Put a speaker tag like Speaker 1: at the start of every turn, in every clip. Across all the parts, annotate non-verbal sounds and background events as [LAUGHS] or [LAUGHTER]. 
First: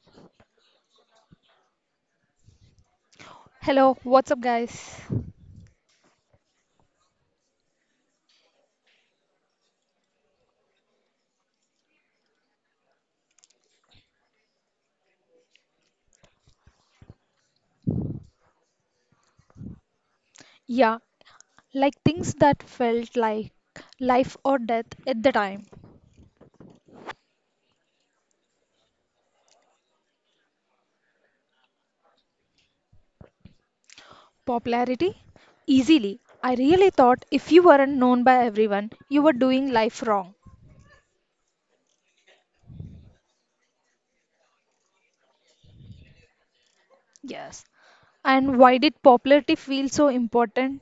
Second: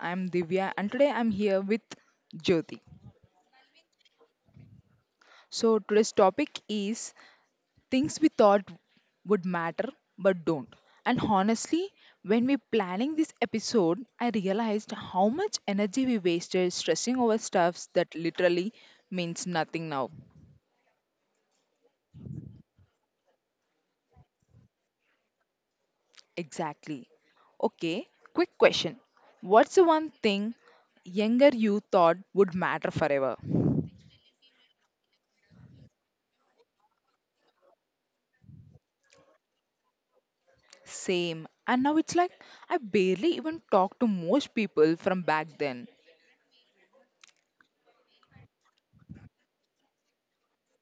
Speaker 1: I'm Divya and today I'm here with Jyoti.
Speaker 2: Hello, what's up, guys?
Speaker 1: So today's topic is things we thought would matter but don't. And honestly, when we planning this episode, I realized how much energy we wasted stressing over stuffs that literally means nothing now.
Speaker 2: Yeah, like things that felt like life or death at the time.
Speaker 1: Exactly. Okay, quick question. What's the one thing younger you thought would matter forever?
Speaker 2: Popularity? Easily. I really thought if you weren't known by everyone, you were doing life wrong.
Speaker 1: Same. And now it's like I barely even talk to most people from back then
Speaker 2: Yes. And why did popularity feel so important?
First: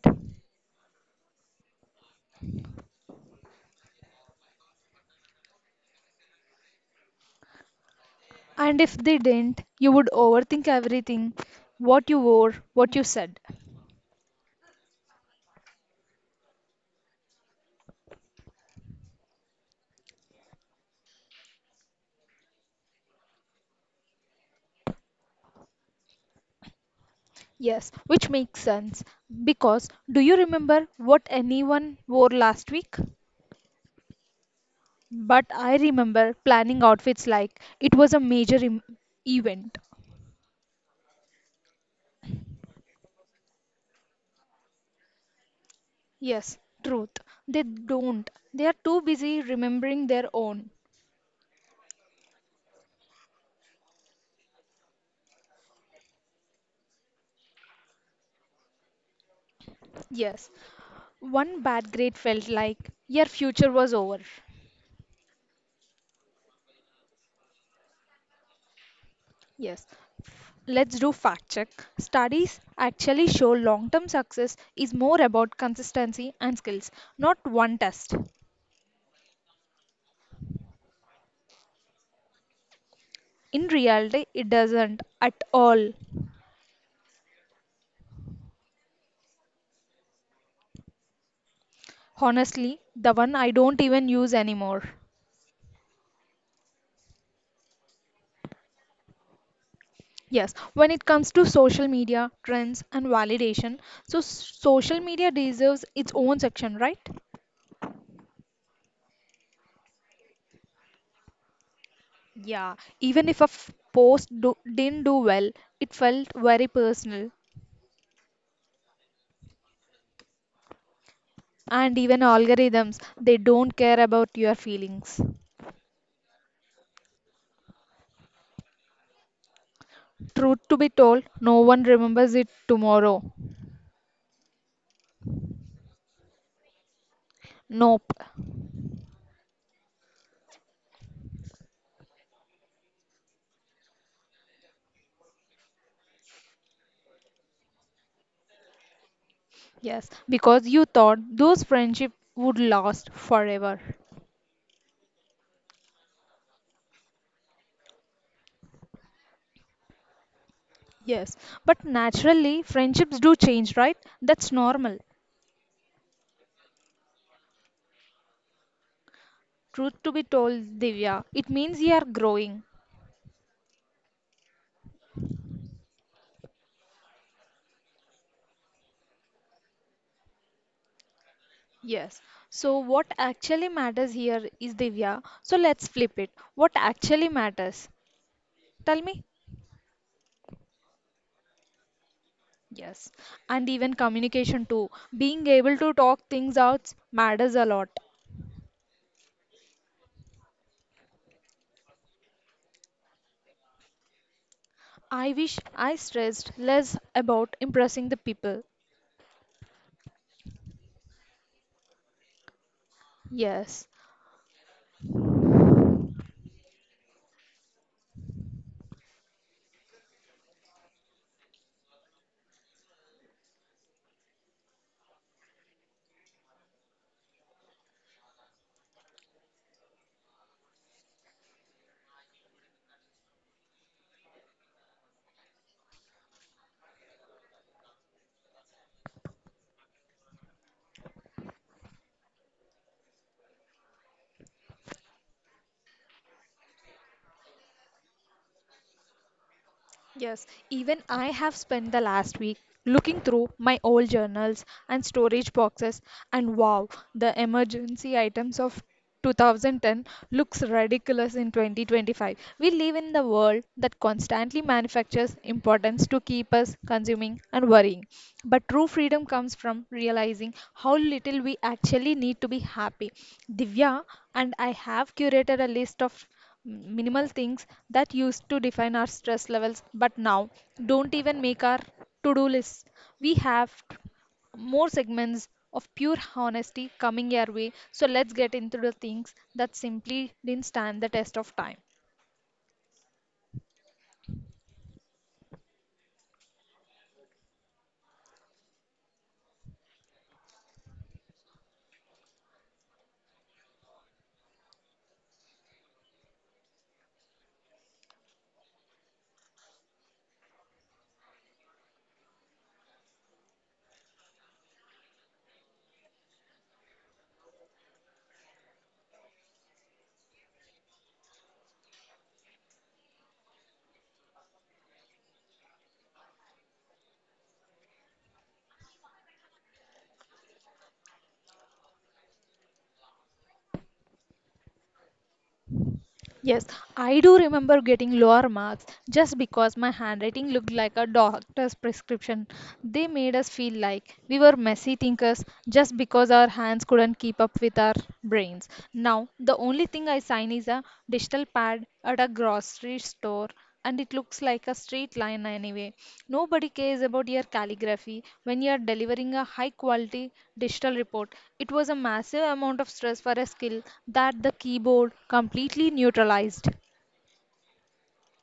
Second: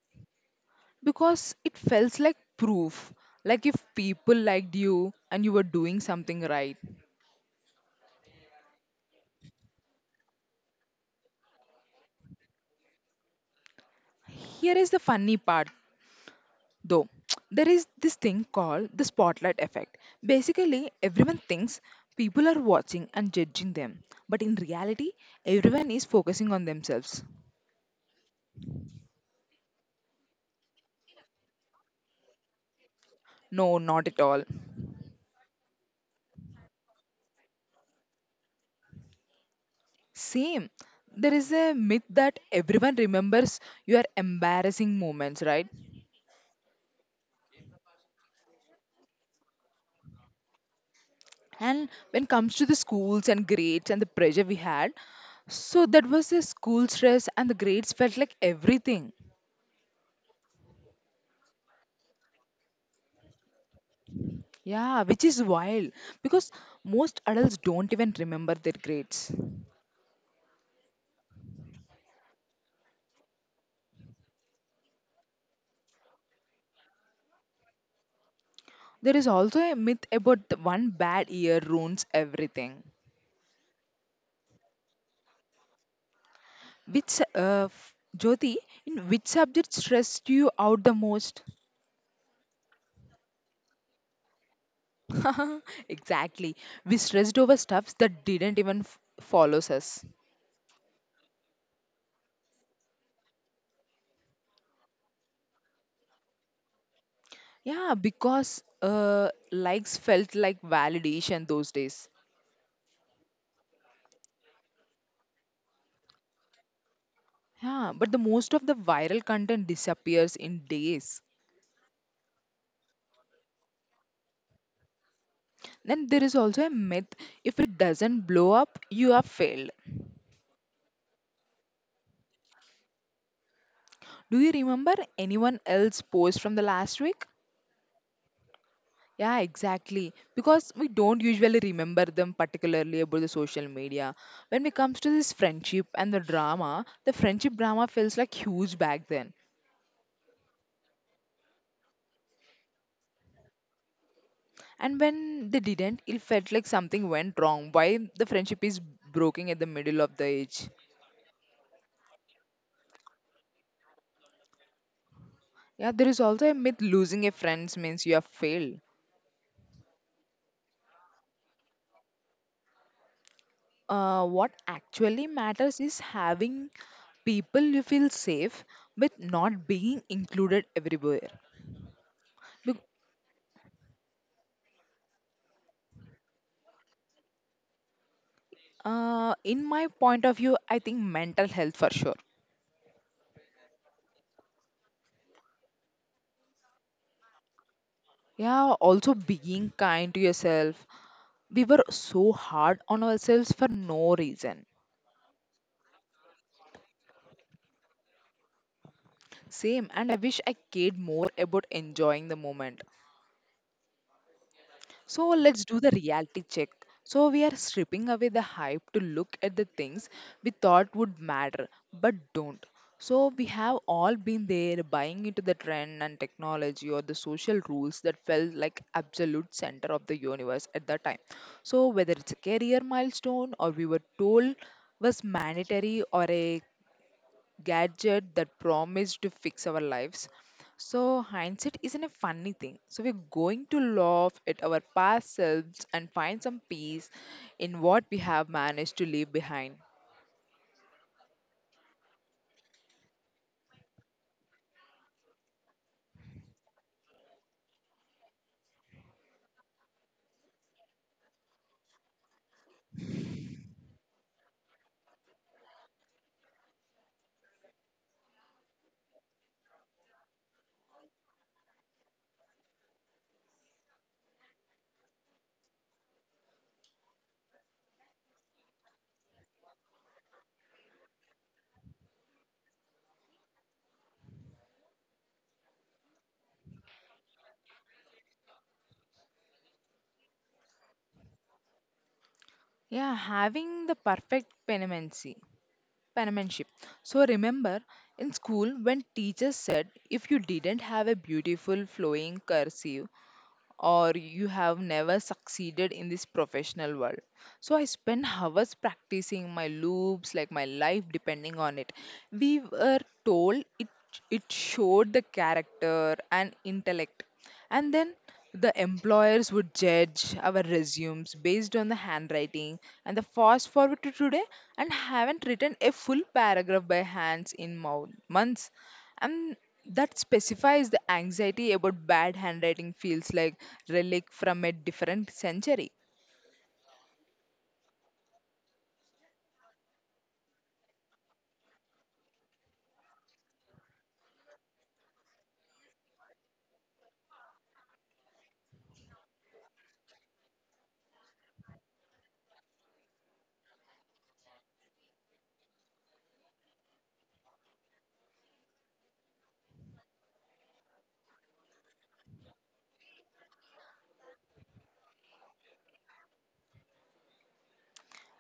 Speaker 1: because it felt like proof. Like if people liked you and you were doing something right.
Speaker 2: And if they didn't, you would overthink everything, what you wore, what you said.
Speaker 1: Here is the funny part though. [TSK] There is this thing called the spotlight effect. Basically, everyone thinks people are watching and judging them, but in reality, everyone is focusing on themselves.
Speaker 2: Yes, which makes sense. Because do you remember what anyone wore last week?
Speaker 1: No, not at all.
Speaker 2: But I remember planning outfits like it was a major event.
Speaker 1: Same. There is a myth that everyone remembers your embarrassing moments, right?
Speaker 2: Yes, truth. They don't. They are too busy remembering their own.
Speaker 1: And when it comes to the schools and grades and the pressure we had, so that was the school stress and the grades felt like everything.
Speaker 2: Yes. One bad grade felt like your future was over.
Speaker 1: Yeah, which is wild because most adults don't even remember their grades.
Speaker 2: Yes. Let's do fact check. Studies actually show long term success is more about consistency and skills, not one test.
Speaker 1: There is also a myth about the one bad year ruins everything.
Speaker 2: In reality, it doesn't at all.
Speaker 1: Jyoti, in which subject stressed you out the most?
Speaker 2: Honestly, the one I don't even use anymore.
Speaker 1: [LAUGHS] Exactly. We stressed over stuffs that didn't even follows us.
Speaker 2: Yes, when it comes to social media, trends, and validation, so social media deserves its own section, right?
Speaker 1: Yeah, because likes felt like validation those days.
Speaker 2: Yeah, even if a didn't do well, it felt very personal.
Speaker 1: Yeah, but the most of the viral content disappears in days.
Speaker 2: And even algorithms, they don't care about your feelings.
Speaker 1: Then there is also a myth if it doesn't blow up, you have failed.
Speaker 2: Truth to be told, no one remembers it tomorrow.
Speaker 1: Do you remember anyone else post from the last week?
Speaker 2: Nope.
Speaker 1: Yeah, exactly. Because we don't usually remember them particularly about the social media. When it comes to this friendship and the drama, the friendship drama feels like huge back then.
Speaker 2: Yes, because you thought those friendships would last forever.
Speaker 1: And when they didn't, it felt like something went wrong. Why the friendship is broken at the middle of the age?
Speaker 2: Yes, but naturally, friendships do change, right? That's normal.
Speaker 1: Yeah, there is also a myth losing a friend means you have failed.
Speaker 2: Truth to be told, Divya, it means you are growing.
Speaker 1: What actually matters is having people you feel safe with, not being included everywhere.
Speaker 2: Yes. So, what actually matters here is Divya. So, let's flip it. What actually matters? Tell me.
Speaker 1: In my point of view, I think mental health for sure.
Speaker 2: Yes. And even communication too. Being able to talk things out matters a lot.
Speaker 1: Yeah, also being kind to yourself. We were so hard on ourselves for no reason.
Speaker 2: I wish I stressed less about impressing the people.
Speaker 1: Same, and I wish I cared more about enjoying the moment.
Speaker 2: Yes.
Speaker 1: So let's do the reality check. So we are stripping away the hype to look at the things we thought would matter but don't. So we have all been there, buying into the trend and technology or the social rules that felt like absolute center of the universe at that time. So whether it's a career milestone or we were told was mandatory, or a gadget that promised to fix our lives. So, hindsight isn't a funny thing. So, we're going to laugh at our past selves and find some peace in what we have managed to leave behind.
Speaker 2: Yes, even I have spent the last week looking through my old journals and storage boxes, and wow, the emergency items of 2010 looks ridiculous in 2025. We live in the world that constantly manufactures importance to keep us consuming and worrying. But true freedom comes from realizing how little we actually need to be happy. Divya and I have curated a list of minimal things that used to define our stress levels but now don't even make our to-do list. We have more segments of pure honesty coming your way, so let's get into the things that simply didn't stand the test of time.
Speaker 1: Yeah, having the perfect penmanship. Penmanship. So, remember in school when teachers said if you didn't have a beautiful flowing cursive, or you have never succeeded in this professional world. So I spent hours practicing my loops, like my life depending on it. We were told it showed the character and intellect. And then the employers would judge our resumes based on the handwriting, and the fast forward to today, and haven't written a full paragraph by hands in months. And that specifies the anxiety about bad handwriting feels like relic from a different century.
Speaker 2: Yes, I do remember getting lower marks just because my handwriting looked like a doctor's prescription. They made us feel like we were messy thinkers just because our hands couldn't keep up with our brains. Now, the only thing I sign is a digital pad at a grocery store, and it looks like a straight line anyway. Nobody cares about your calligraphy when you are delivering a high quality digital report. It was a massive amount of stress for a skill that the keyboard completely neutralized.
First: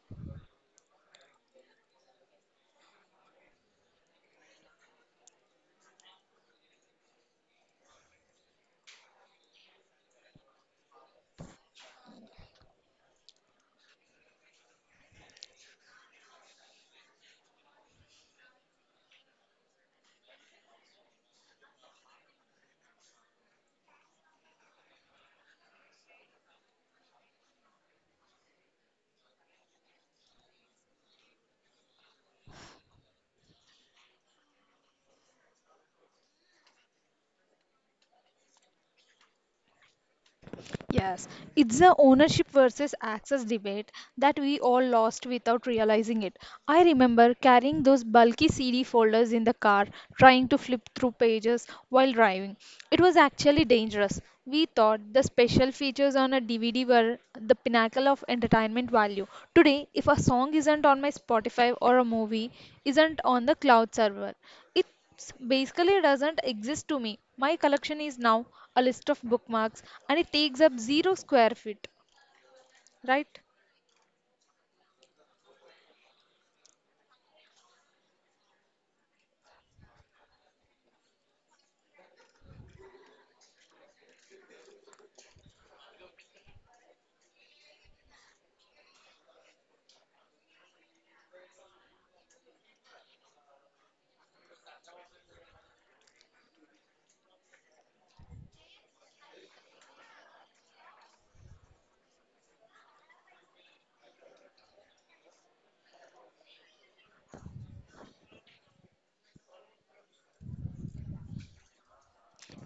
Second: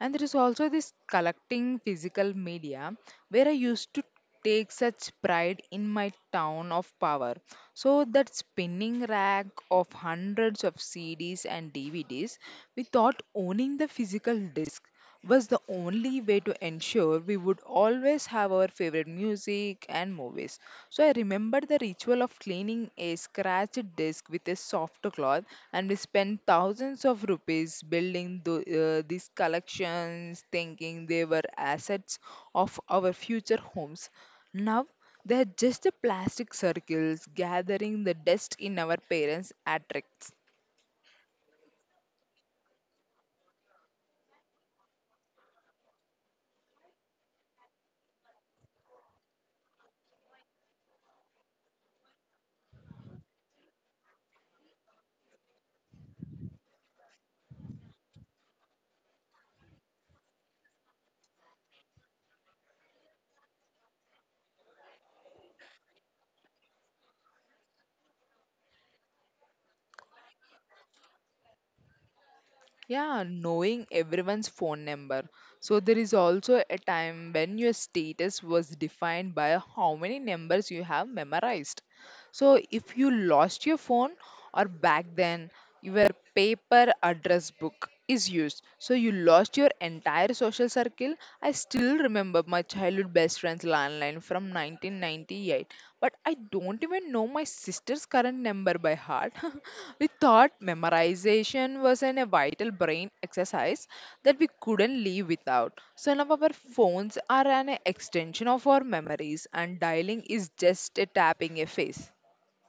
Speaker 1: And there is also this collecting physical media, where I used to take such pride in my town of power. So that spinning rack of hundreds of CDs and DVDs, without owning the physical disc, was the only way to ensure we would always have our favorite music and movies. So I remember the ritual of cleaning a scratched disc with a soft cloth, and we spent thousands of rupees building these collections, thinking they were assets of our future homes. Now they are just the plastic circles gathering the dust in our parents' attics.
Speaker 2: Yes, it's a ownership versus access debate that we all lost without realizing it. I remember carrying those bulky CD folders in the car, trying to flip through pages while driving. It was actually dangerous. We thought the special features on a DVD were the pinnacle of entertainment value. Today, if a song isn't on my Spotify or a movie isn't on the cloud server, it basically doesn't exist to me. My collection is now a list of bookmarks and it takes up zero square feet,
Speaker 1: Yeah,
Speaker 2: right?
Speaker 1: knowing everyone's phone number. So there is also a time when your status was defined by how many numbers you have memorized. So if you lost your phone, or back then your paper address book is used. So you lost your entire social circle. I still remember my childhood best friend's landline from 1998, but I don't even know my sister's current number by heart. [LAUGHS] We thought memorization was a vital brain exercise that we couldn't live without. So now our phones are an extension of our memories, and dialing is just a tapping a face.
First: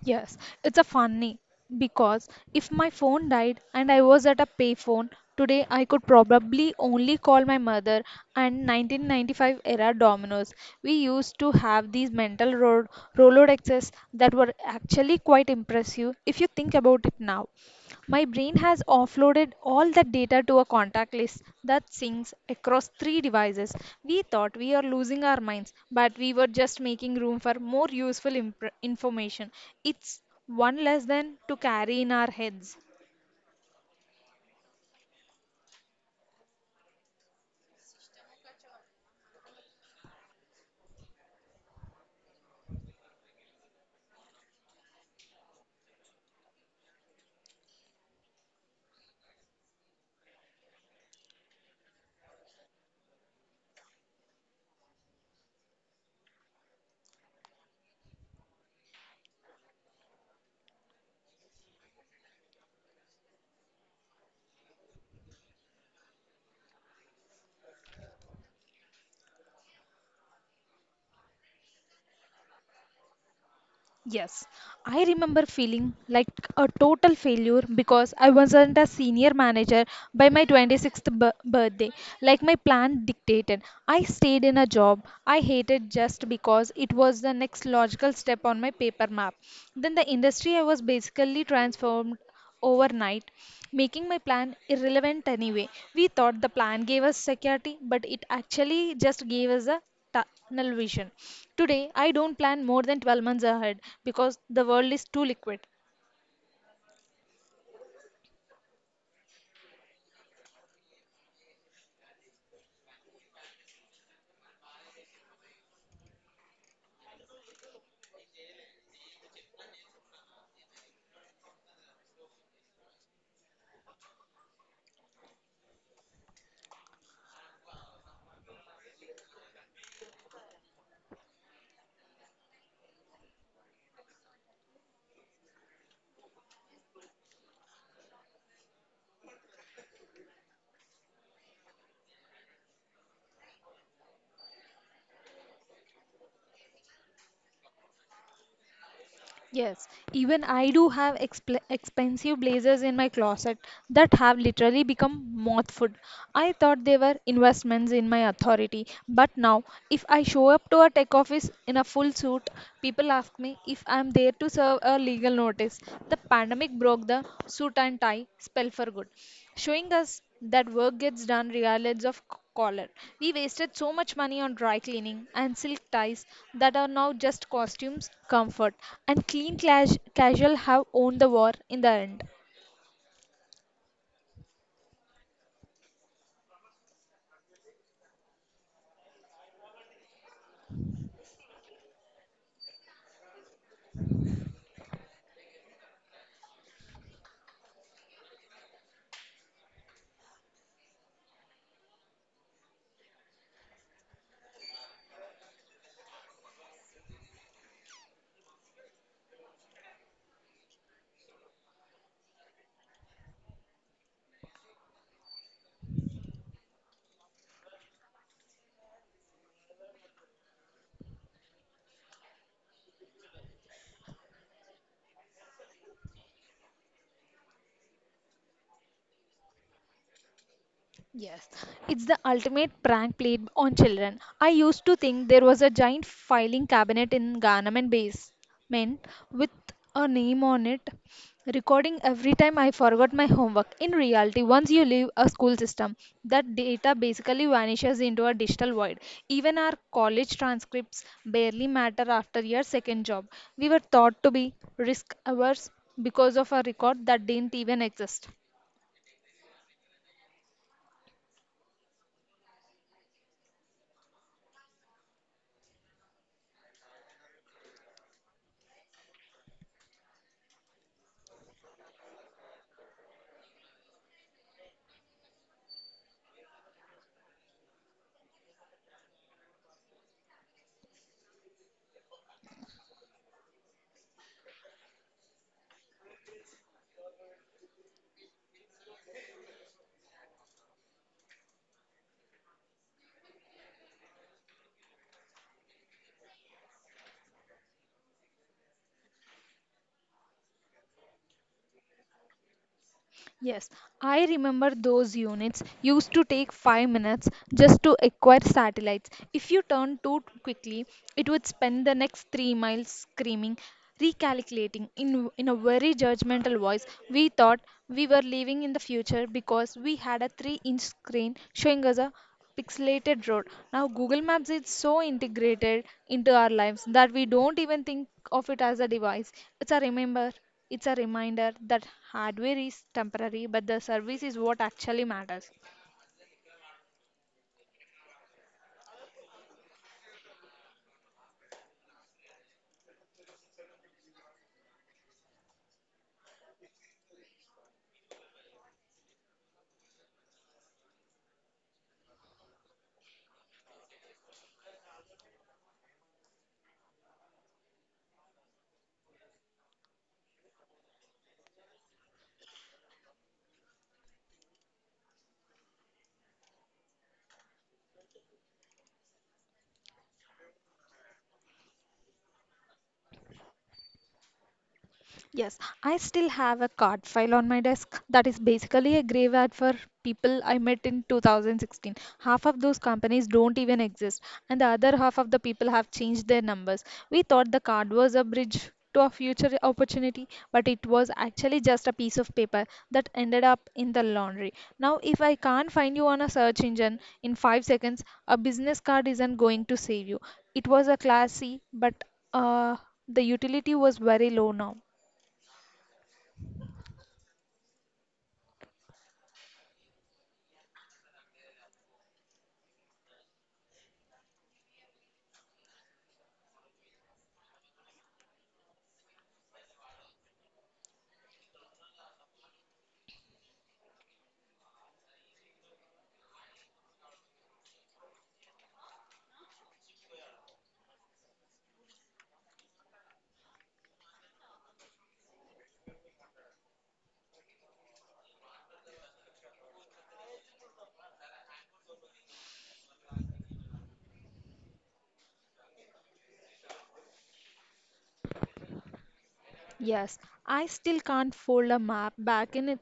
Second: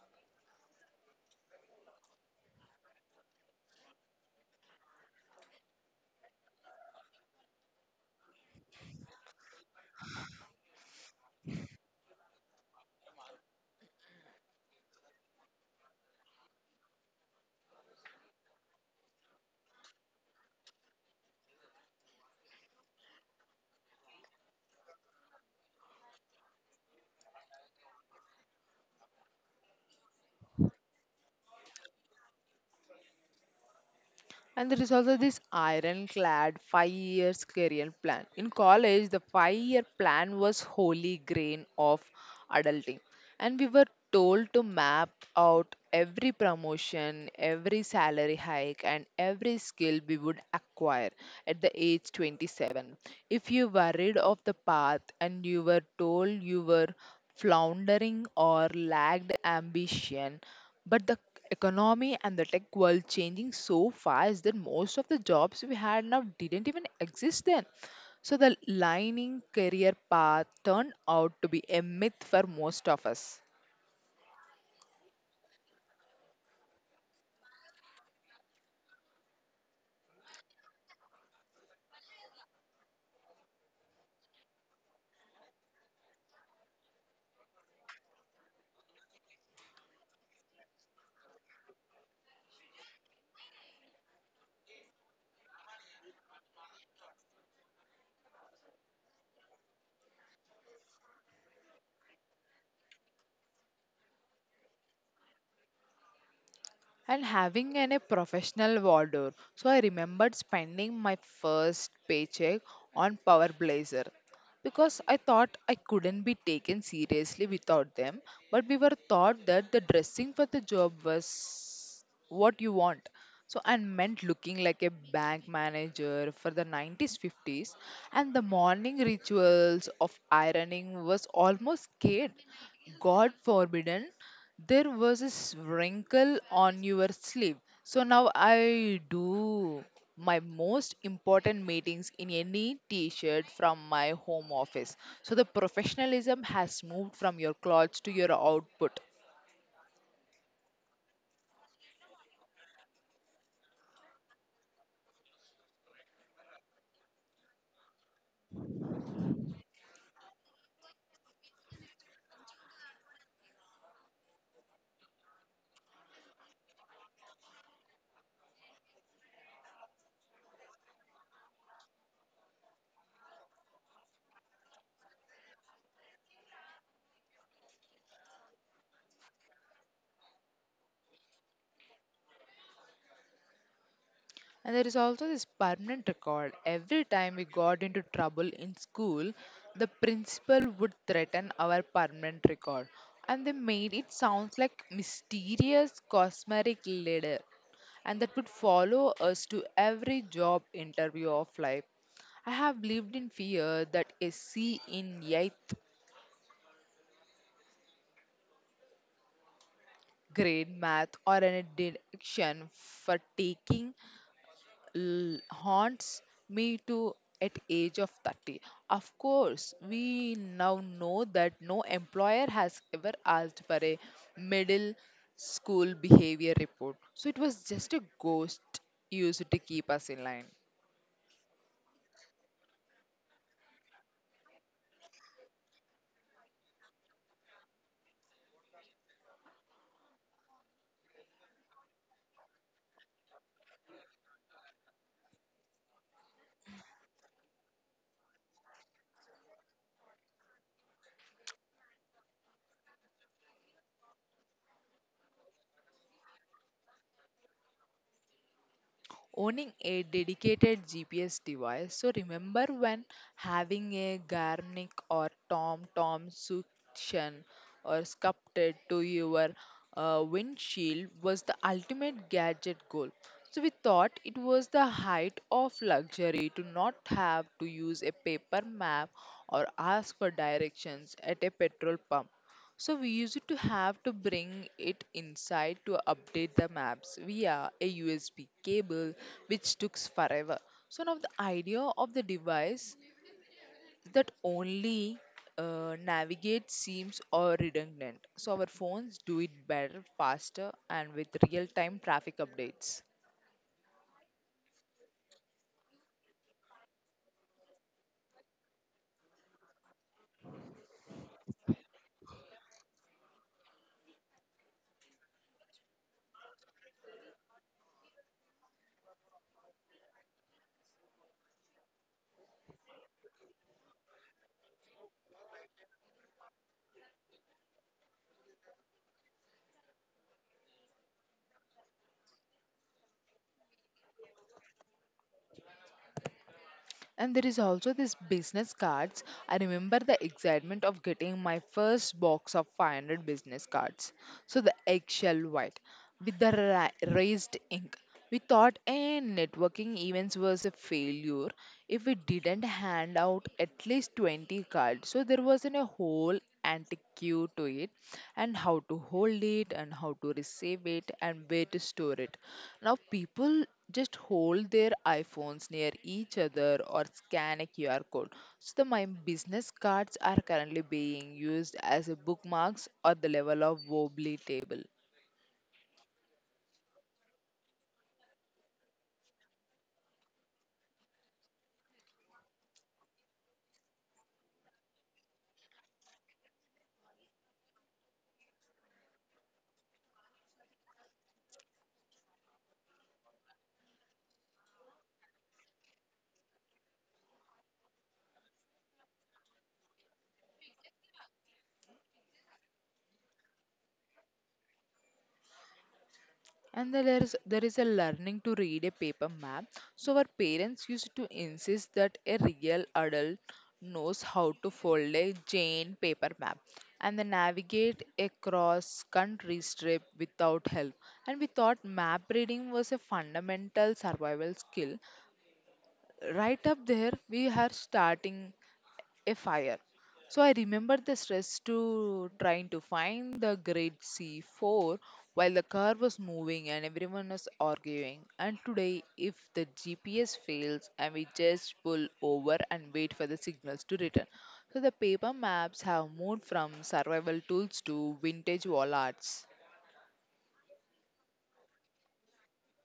Speaker 2: Yes, it's a funny because if my phone died and I was at a payphone today, I could probably only call my mother and 1995 era Dominoes. We used to have these mental road Rolodexes that were actually quite impressive if you think about it now. My brain has offloaded all that data to a contact list that syncs across three devices. We thought we are losing our minds, but we were just making room for more useful impr information. It's one less than to carry in our heads.
Speaker 1: And there is also this ironclad 5 years career plan. In college, the 5-year plan was holy grain of adulting. And we were told to map out every promotion, every salary hike, and every skill we would acquire at the age 27. If you worried of the path, and you were told you were floundering or lacked ambition. But the economy and the tech world changing so fast that most of the jobs we had now didn't even exist then. So the lining career path turned out to be a myth for most of us.
Speaker 2: Yes, I remember feeling like a total failure because I wasn't a senior manager by my 26th birthday, like my plan dictated. I stayed in a job I hated just because it was the next logical step on my paper map. Then the industry I was basically transformed overnight, making my plan irrelevant anyway. We thought the plan gave us security, but it actually just gave us a tunnel vision. Today, I don't plan more than 12 months ahead because the world is too liquid.
Speaker 1: And having a professional wardrobe. So I remembered spending my first paycheck on Power Blazer because I thought I couldn't be taken seriously without them. But we were taught that the dressing for the job was what you want. So and meant looking like a bank manager for the 90s 50s, and the morning rituals of ironing was almost scared. God forbidden there was this wrinkle on your sleeve. So now I do my most important meetings in any t shirt from my home office. So the professionalism has moved from your clothes to your output.
Speaker 2: Yes, even I do have expensive blazers in my closet that have literally become moth food. I thought they were investments in my authority, but now if I show up to a tech office in a full suit, people ask me if I'm there to serve a legal notice. The pandemic broke the suit and tie spell for good, showing us that work gets done regardless of color. We wasted so much money on dry cleaning and silk ties that are now just costumes, comfort, and clean casual have owned the war in the end.
Speaker 1: And there is also this permanent record. Every time we got into trouble in school, the principal would threaten our permanent record. And they made it sounds like mysterious cosmetic leader. And that would follow us to every job interview of life. I have lived in fear that a C in 8th grade math, or an addiction for taking haunts me to at age of 30. Of course we now know that no employer has ever asked for a middle school behavior report, so it was just a ghost used to keep us in line.
Speaker 2: Yes, it's the ultimate prank played on children. I used to think there was a giant filing cabinet in government basement with a name on it, recording every time I forgot my homework. In reality, once you leave a school system, that data basically vanishes into a digital void. Even our college transcripts barely matter after your second job. We were thought to be risk averse because of a record that didn't even exist.
Speaker 1: Owning a dedicated GPS device. So remember when having a Garmin or Tom Tom suction or sculpted to your windshield was the ultimate gadget goal. So we thought it was the height of luxury to not have to use a paper map or ask for directions at a petrol pump. So we used to have to bring it inside to update the maps via a USB cable, which took forever. So now the idea of the device that only navigate seems or redundant. So our phones do it better, faster, and with real-time traffic updates.
Speaker 2: Yes, I remember those units used to take 5 minutes just to acquire satellites. If you turned too quickly, it would spend the next 3 miles screaming, recalculating in a very judgmental voice. We thought we were living in the future because we had a 3-inch screen showing us a pixelated road. Now, Google Maps is so integrated into our lives that we don't even think of it as a device. It's a reminder that hardware is temporary, but the service is what actually matters.
Speaker 1: And there is also this business cards. I remember the excitement of getting my first box of 500 business cards. So the eggshell white with the raised ink. We thought networking events was a failure if we didn't hand out at least 20 cards. So there wasn't a whole antique queue to it, and how to hold it, and how to receive it, and where to store it. Now people just hold their iPhones near each other or scan a QR code. So the my business cards are currently being used as a bookmarks or the level of wobbly table.
Speaker 2: Yes, I still have a card file on my desk that is basically a graveyard for people I met in 2016. Half of those companies don't even exist, and the other half of the people have changed their numbers. We thought the card was a bridge to a future opportunity, but it was actually just a piece of paper that ended up in the laundry. Now, if I can't find you on a search engine in 5 seconds, a business card isn't going to save you. It was a classy, but uh, the utility was very low now.
Speaker 1: And then there is a learning to read a paper map. So our parents used to insist that a real adult knows how to fold a Jane paper map and then navigate a cross country strip without help. And we thought map reading was a fundamental survival skill, right up there we are starting a fire. So I remember the stress to trying to find the grade C4 while the car was moving and everyone was arguing. And today, if the GPS fails, and we just pull over and wait for the signals to return. So the paper maps have moved from survival tools to vintage wall arts.
Speaker 2: Yes, I still can't fold a map back in it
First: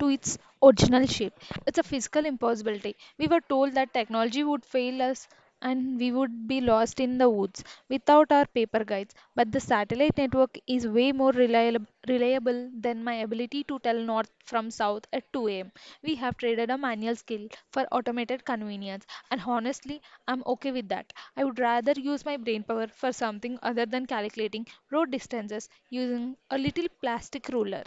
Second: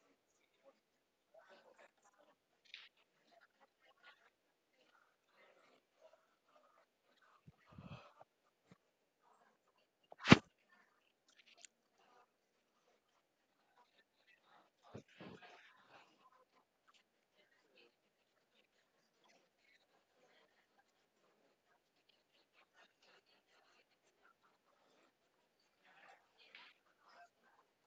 Speaker 2: to its original shape. It's a physical impossibility. We were told that technology would fail us and we would be lost in the woods without our paper guides, but the satellite network is way more reliable than my ability to tell north from south at 2 a.m. We have traded a manual skill for automated convenience, and honestly, I'm okay with that. I would rather use my brain power for something other than calculating road distances using a little plastic ruler.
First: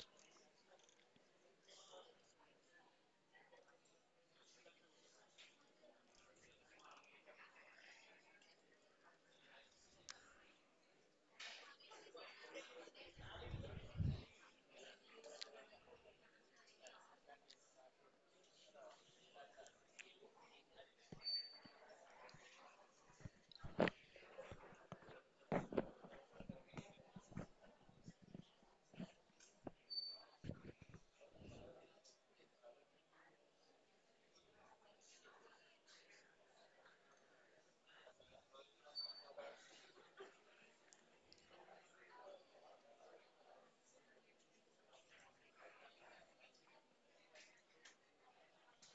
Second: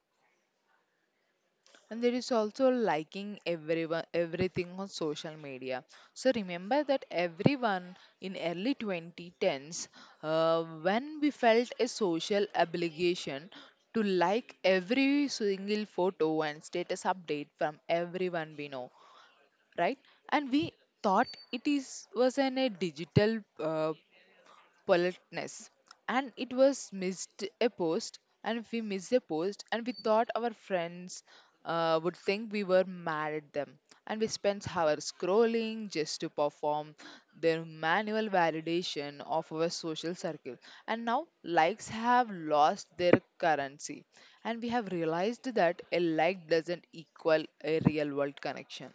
Speaker 1: And there is also liking everyone everything on social media. So remember that everyone in early 2010s, when we felt a social obligation to like every single photo and status update from everyone we know, right? And we thought it is was an a digital politeness. And it was missed a post, and we missed a post, and we thought our friends would think we were mad at them. And we spent hours scrolling just to perform their manual validation of our social circle. And now likes have lost their currency. And we have realized that a like doesn't equal a real world connection.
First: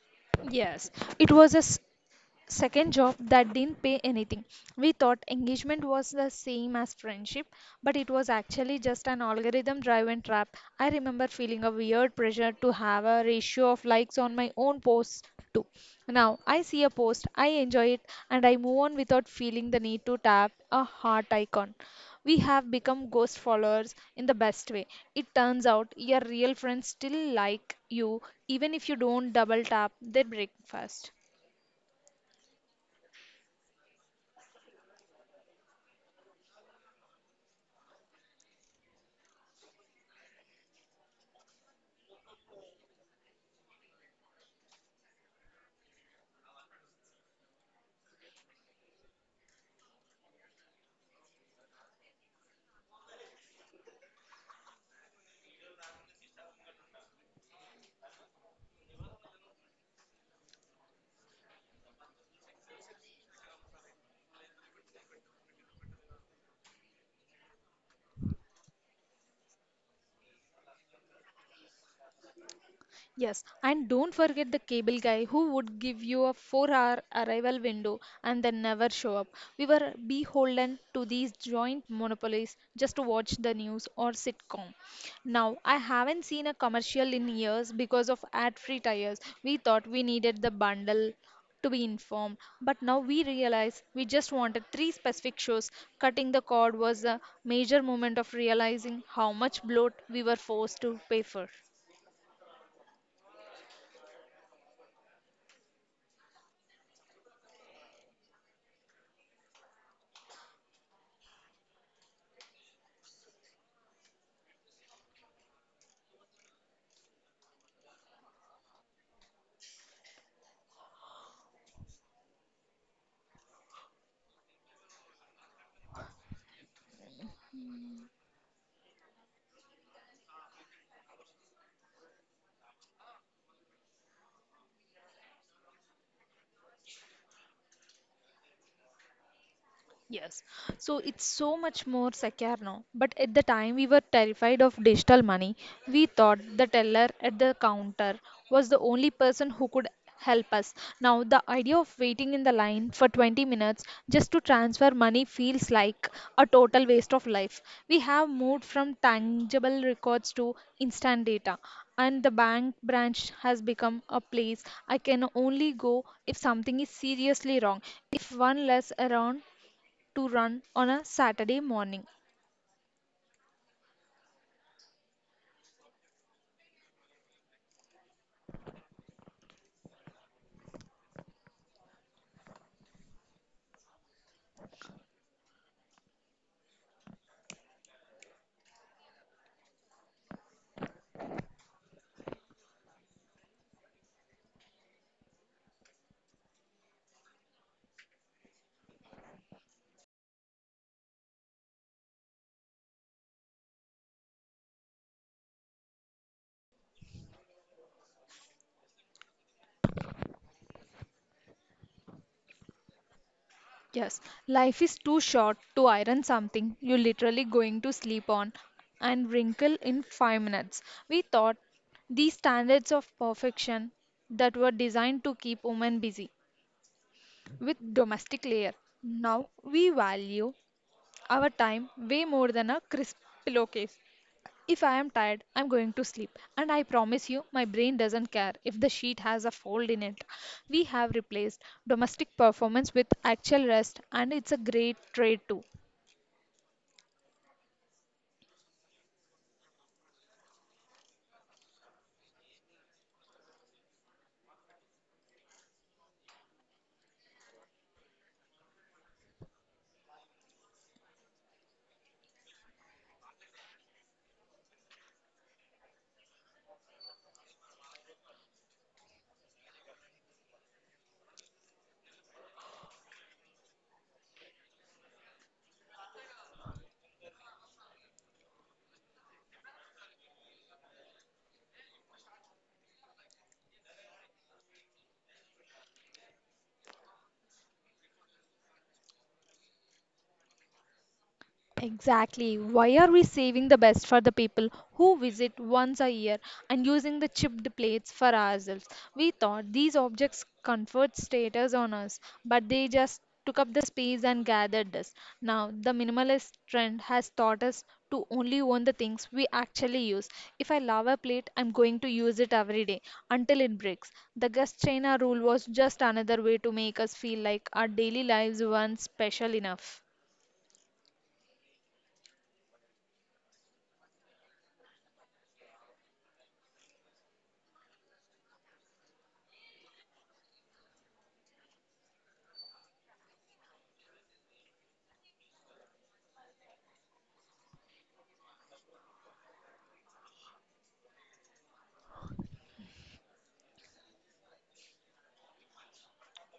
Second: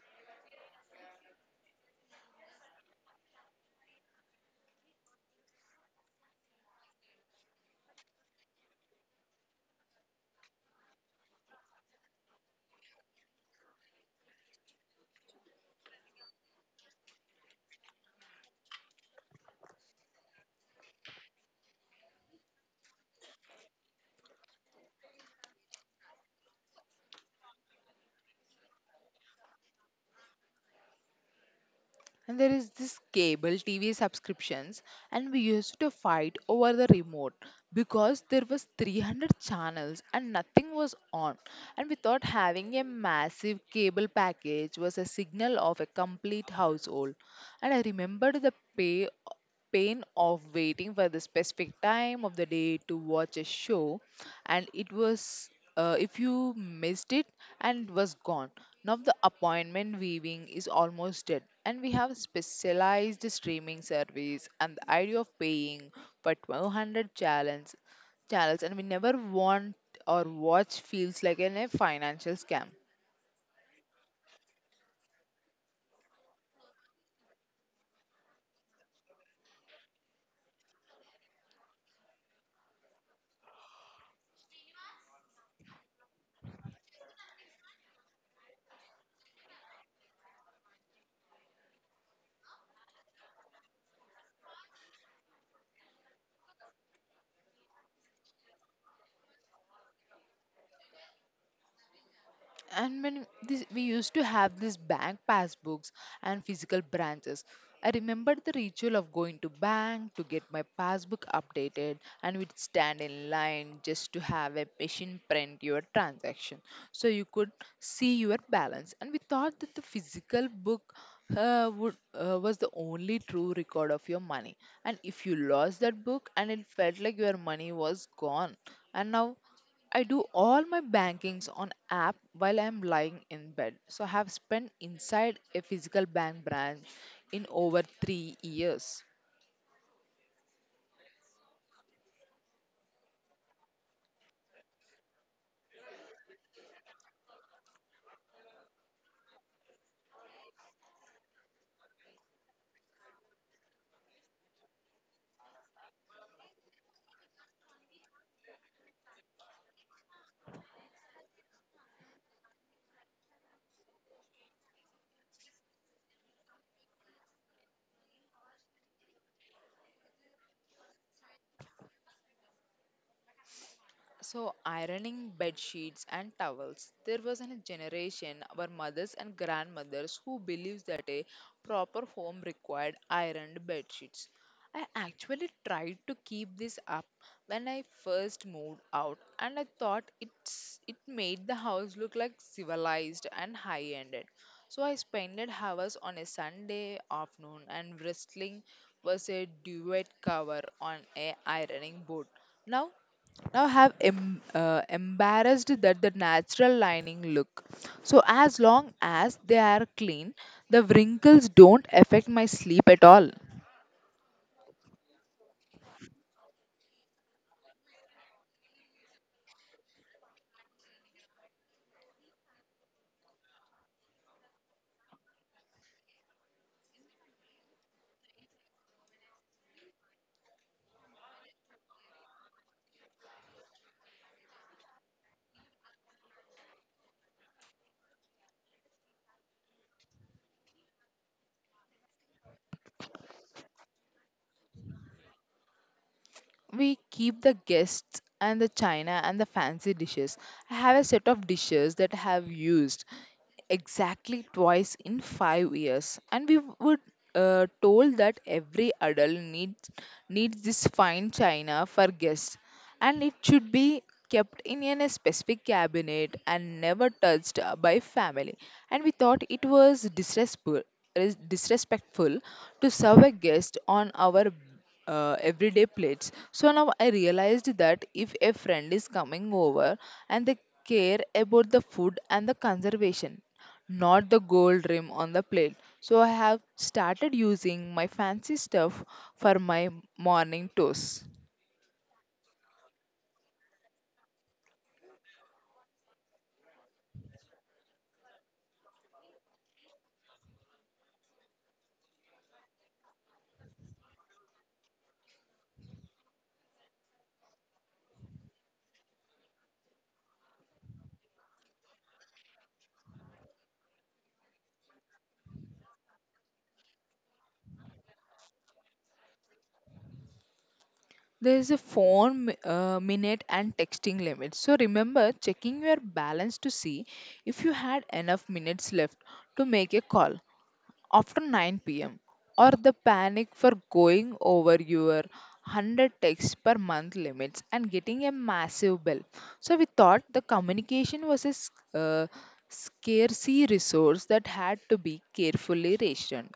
Speaker 2: Yes, it was a second job that didn't pay anything. We thought engagement was the same as friendship, but it was actually just an algorithm driven trap. I remember feeling a weird pressure to have a ratio of likes on my own posts too. Now I see a post, I enjoy it, and I move on without feeling the need to tap a heart icon. We have become ghost followers in the best way. It turns out your real friends still like you even if you don't double tap their breakfast.
Speaker 1: And there is this cable TV subscriptions, and we used to fight over the remote because there was 300 channels and nothing was on. And we thought having a massive cable package was a signal of a complete household. And I remembered the pay pain of waiting for the specific time of the day to watch a show, and it was if you missed it, and it was gone. Now the appointment viewing is almost dead, and we have specialized streaming service, and the idea of paying for 1200 challenge channels and we never want or watch feels like a financial scam.
Speaker 2: Yes, and don't forget the cable guy who would give you a 4 hour arrival window and then never show up. We were beholden to these joint monopolies just to watch the news or sitcom. Now, I haven't seen a commercial in years because of ad free tires. We thought we needed the bundle to be informed, but now we realize we just wanted three specific shows. Cutting the cord was a major moment of realizing how much bloat we were forced to pay for.
Speaker 1: And when this, we used to have these bank passbooks and physical branches. I remembered the ritual of going to bank to get my passbook updated, and we'd stand in line just to have a machine print your transaction so you could see your balance. And we thought that the physical book was the only true record of your money, and if you lost that book, and it felt like your money was gone. And now I do all my bankings on app while I'm lying in bed. So I have spent inside a physical bank branch in over 3 years.
Speaker 2: Yes, so it's so much more secure now. But at the time, we were terrified of digital money. We thought the teller at the counter was the only person who could help us. Now, the idea of waiting in the line for 20 minutes just to transfer money feels like a total waste of life. We have moved from tangible records to instant data, and the bank branch has become a place I can only go if something is seriously wrong. If one less around, to run on a Saturday morning.
Speaker 1: So, ironing bed sheets and towels. There was a generation, our mothers and grandmothers, who believed that a proper home required ironed bed sheets. I actually tried to keep this up when I first moved out, and I thought it made the house look like civilized and high-ended. So I spent hours on a Sunday afternoon and wrestling was a duvet cover on a ironing board. Now now have embarrassed that the natural lining look, so as long as they are clean, the wrinkles don't affect my sleep at all.
Speaker 2: Yes, life is too short to iron something you're literally going to sleep on and wrinkle in 5 minutes. We thought these standards of perfection that were designed to keep women busy with domestic layer. Now we value our time way more than a crisp pillowcase. If I am tired, I'm going to sleep, and I promise you, my brain doesn't care if the sheet has a fold in it. We have replaced domestic performance with actual rest, and it's a great trade too.
Speaker 1: We keep the guests and the china and the fancy dishes. I have a set of dishes that I have used exactly twice in 5 years, and we would told that every adult needs this fine china for guests, and it should be kept in a specific cabinet and never touched by family. And we thought it was disrespectful to serve a guest on our everyday plates. So now I realized that if a friend is coming over, and they care about the food and the conservation, not the gold rim on the plate. So I have started using my fancy stuff for my morning toast.
Speaker 2: Exactly. Why are we saving the best for the people who visit once a year and using the chipped plates for ourselves? We thought these objects conferred status on us, but they just took up the space and gathered dust. Now, the minimalist trend has taught us to only own the things we actually use. If I love a plate, I'm going to use it every day until it breaks. The guest China rule was just another way to make us feel like our daily lives weren't special enough.
Speaker 1: There is a phone minute and texting limit, so remember checking your balance to see if you had enough minutes left to make a call after 9 p.m., or the panic for going over your 100 texts per month limits and getting a massive bill. So we thought the communication was a scarcity resource that had to be carefully rationed,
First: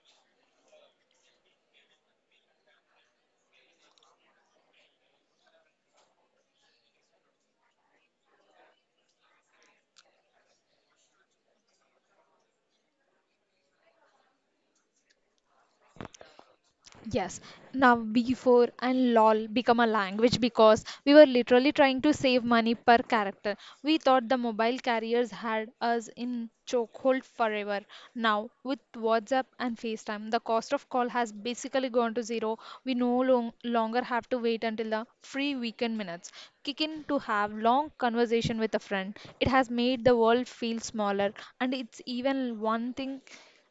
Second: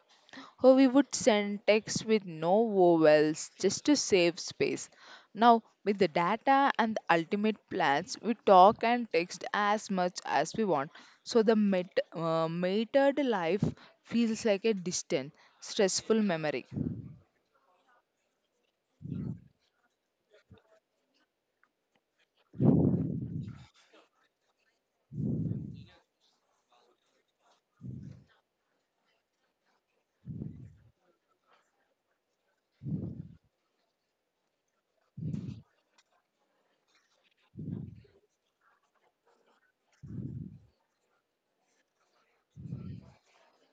Speaker 1: or we would send text with no vowels just to save space. Now, with the data and the ultimate plans, we talk and text as much as we want. So, the metered life feels like a distant, stressful memory.
Speaker 2: Yes, now before and LOL become a language because we were literally trying to save money per character. We thought the mobile carriers had us in chokehold forever. Now, with WhatsApp and FaceTime, the cost of call has basically gone to zero. We no longer have to wait until the free weekend minutes kick in to have long conversation with a friend. It has made the world feel smaller, and it's even one thing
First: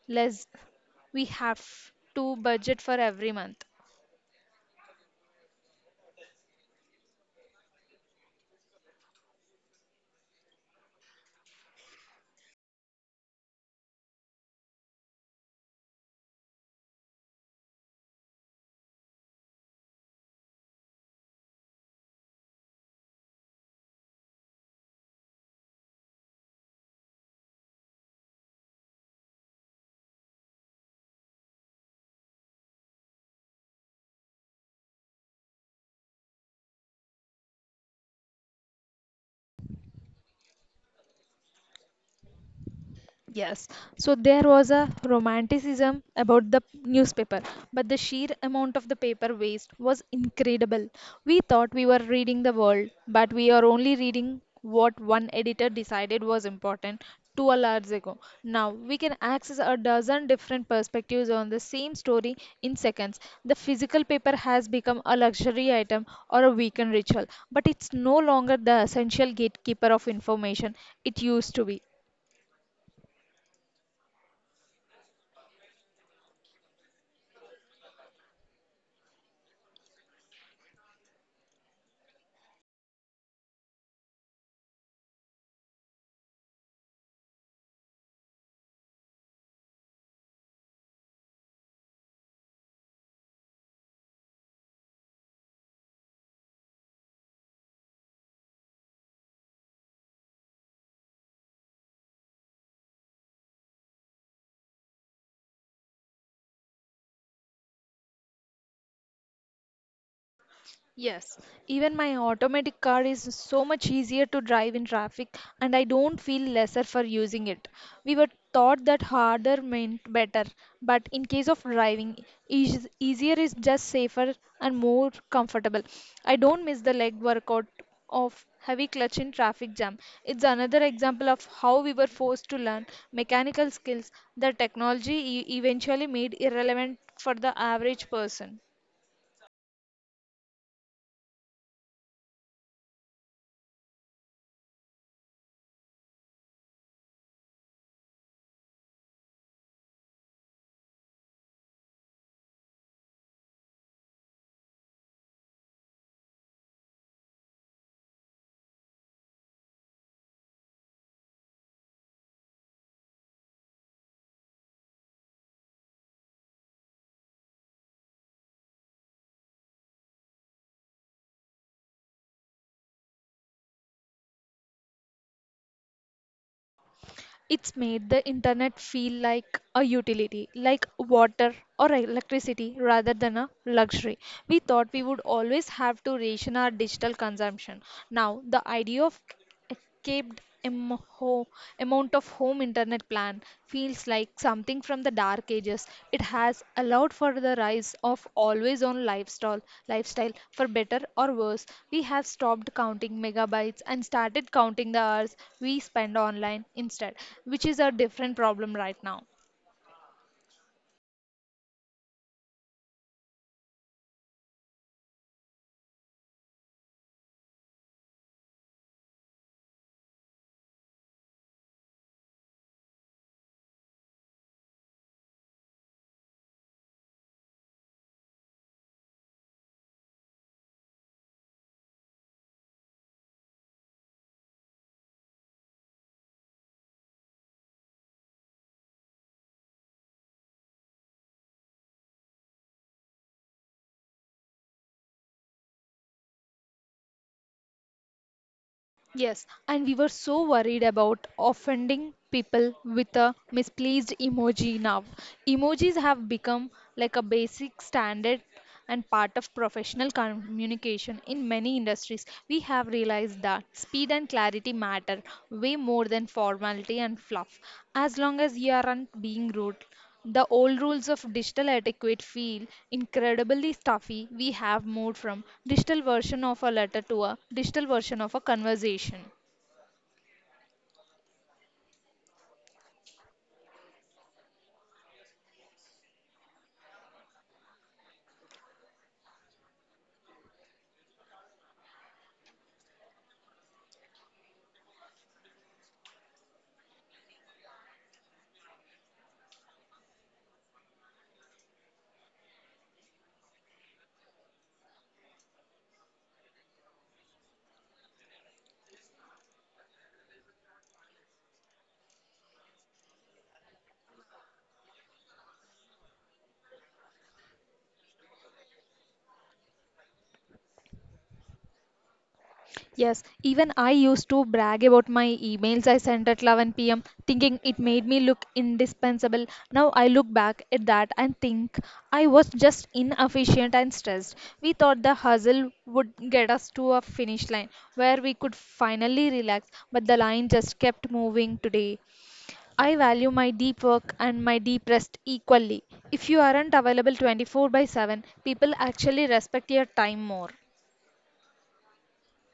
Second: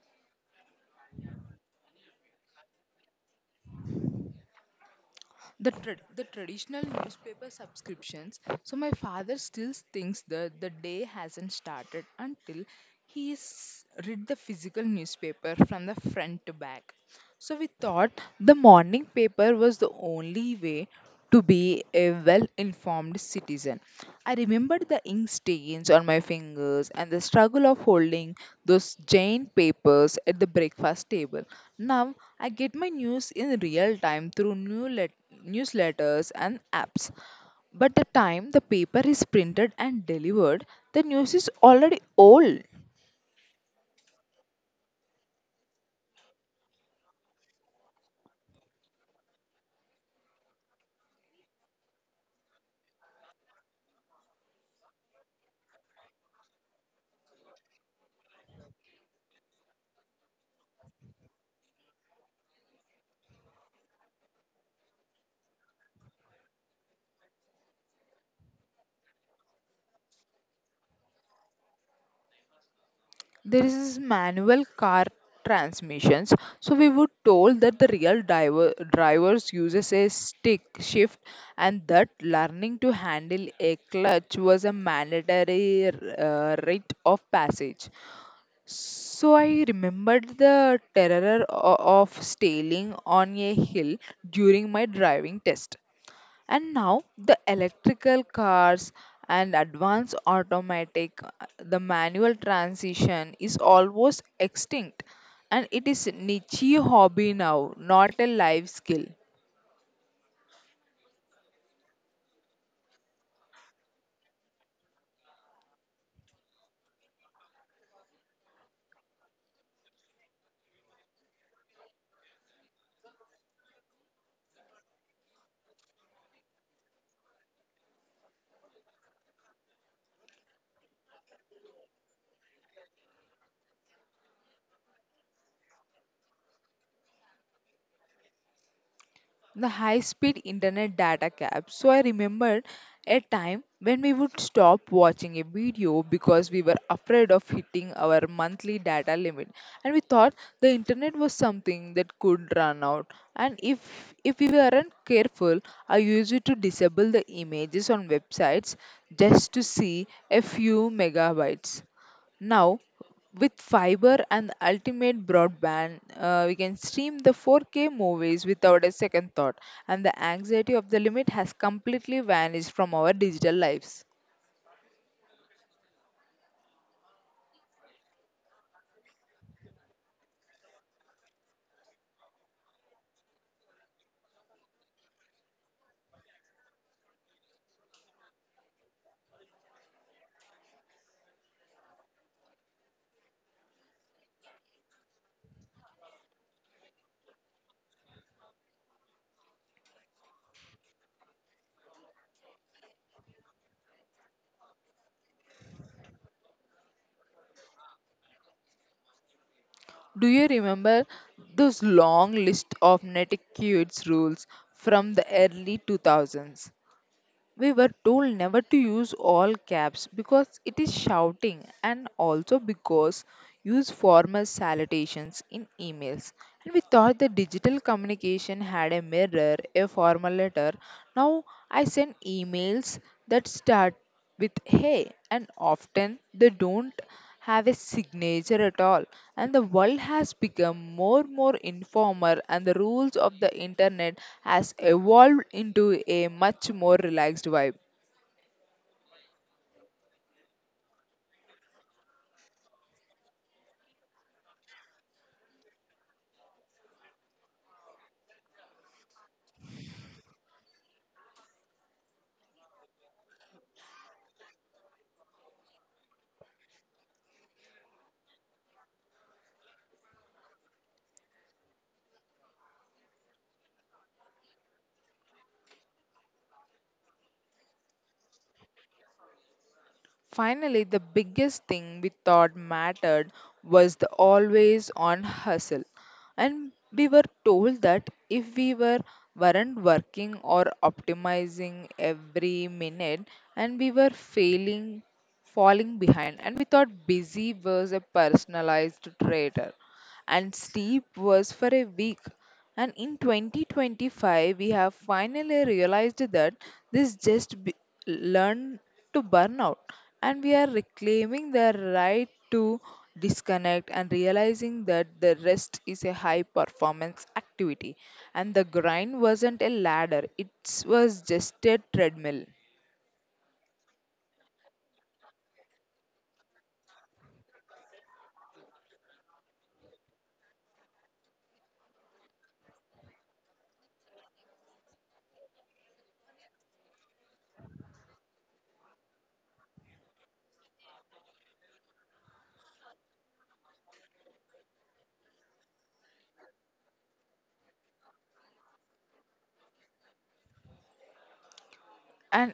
Speaker 2: less we have to budget for every month.
Speaker 1: The traditional newspaper subscriptions. So my father still thinks that the day hasn't started until he's read the physical newspaper from the front to back. So we thought the morning paper was the only way to be a well informed citizen. I remembered the ink stains on my fingers and the struggle of holding those giant papers at the breakfast table. Now I get my news in real time through newsletters, and apps. But the time the paper is printed and delivered, the news is already old.
Speaker 2: Yes, so there was a romanticism about the newspaper, but the sheer amount of the paper waste was incredible. We thought we were reading the world, but we are only reading what one editor decided was important 2 hours ago. Now we can access a dozen different perspectives on the same story in seconds. The physical paper has become a luxury item or a weekend ritual, but it's no longer the essential gatekeeper of information it used to be.
Speaker 1: There is manual car transmissions, so we were told that the real drivers uses a stick shift, and that learning to handle a clutch was a mandatory rite of passage. So I remembered the terror of sailing on a hill during my driving test. And now the electrical cars and advanced automatic, the manual transition is almost extinct, and it is niche hobby now, not a life skill.
Speaker 2: Yes, even my automatic car is so much easier to drive in traffic, and I don't feel lesser for using it. We were taught that harder meant better, but in case of driving, easier is just safer and more comfortable. I don't miss the leg workout of heavy clutch in traffic jam. It's another example of how we were forced to learn mechanical skills that technology eventually made irrelevant for the average person.
Speaker 1: The high speed internet data cap. So I remembered a time when we would stop watching a video because we were afraid of hitting our monthly data limit, and we thought the internet was something that could run out, and if we weren't careful. I used it to disable the images on websites just to see a few megabytes. Now, with fiber and the ultimate broadband, we can stream the 4K movies without a second thought, and the anxiety of the limit has completely vanished from our digital lives.
Speaker 2: It's made the internet feel like a utility, like water or electricity, rather than a luxury. We thought we would always have to ration our digital consumption. Now, the idea of a capped amount of home internet plan Pakistan feels like something from the dark ages. It has allowed for the rise of always on lifestyle for better or worse. We have stopped counting megabytes and started counting the hours we spend online instead, which is a different problem right now.
Speaker 1: Do you remember those long list of Netiquette rules from the early 2000s? We were told never to use all caps because it is shouting, and also because use formal salutations in emails. And we thought that digital communication had a mirror, a formal letter. Now I send emails that start with hey, and often they don't have a signature at all. And the world has become more and more informal, and the rules of the internet has evolved into a much more relaxed vibe.
Speaker 2: Yes, and we were so worried about offending people with a misplaced emoji now. Emojis have become like a basic standard and part of professional communication in many industries. We have realized that speed and clarity matter way more than formality and fluff. As long as you aren't being rude, the old rules of digital etiquette feel incredibly stuffy. We have moved from digital version of a letter to a digital version of a conversation.
Speaker 1: Finally, the biggest thing we thought mattered was the always on hustle. And we were told that if we weren't working or optimizing every minute, and we were failing falling behind, and we thought busy was a personalized traitor, and sleep was for a week. And in 2025, we have finally realized that this just learned to burn out, and we are reclaiming the right to disconnect, and realizing that the rest is a high performance activity, and the grind wasn't a ladder, it was just a treadmill.
Speaker 2: Yes, even I used to brag about my emails I sent at 11 p.m., thinking it made me look indispensable. Now I look back at that and think I was just inefficient and stressed. We thought the hustle would get us to a finish line where we could finally relax, but the line just kept moving today. I value my deep work and my deep rest equally. If you aren't available 24/7, people actually respect your time more.
Speaker 1: And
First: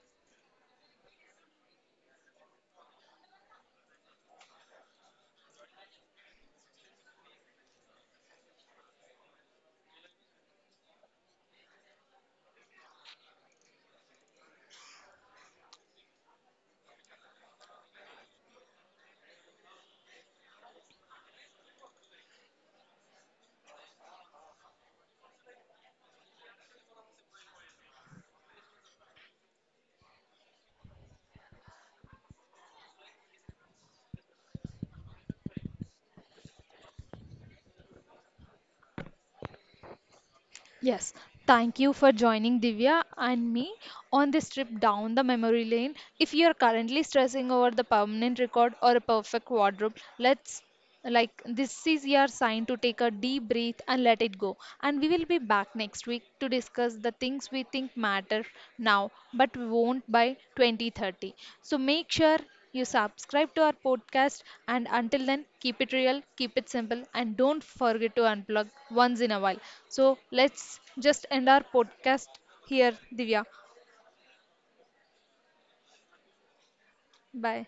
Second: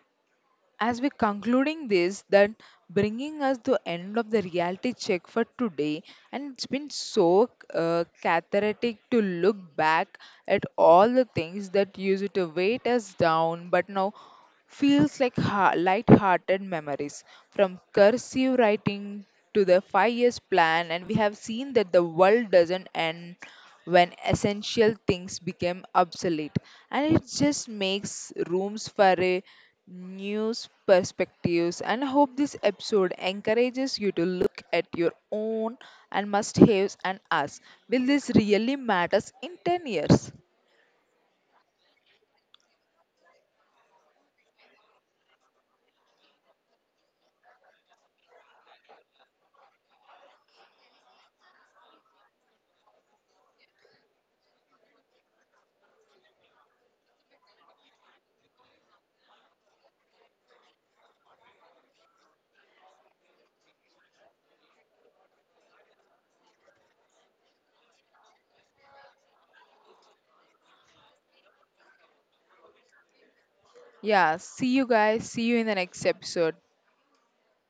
Speaker 1: as we concluding this, that bringing us to end of the reality check for today, and it's been so cathartic to look back at all the things that used to weight us down, but now feels like light-hearted memories. From cursive writing to the 5 years plan, and we have seen that the world doesn't end when essential things became obsolete, and it just makes rooms for a new perspectives. And I hope this episode encourages you to look at your own and must haves and ask, will this really matters in 10 years?
Speaker 2: Yes, thank you for joining Divya and me on this trip down the memory lane. If you're currently stressing over the permanent record or a perfect wardrobe, let's like this is your sign to take a deep breath and let it go, and we will be back next week to discuss the things we think matter now but we won't by 2030. So make sure you subscribe to our podcast, and until then keep it real, keep it simple, and don't forget to unplug once in a while. So let's just end our podcast here. Divya,
Speaker 1: Yeah, see you guys, see you in the next episode.
Speaker 2: bye.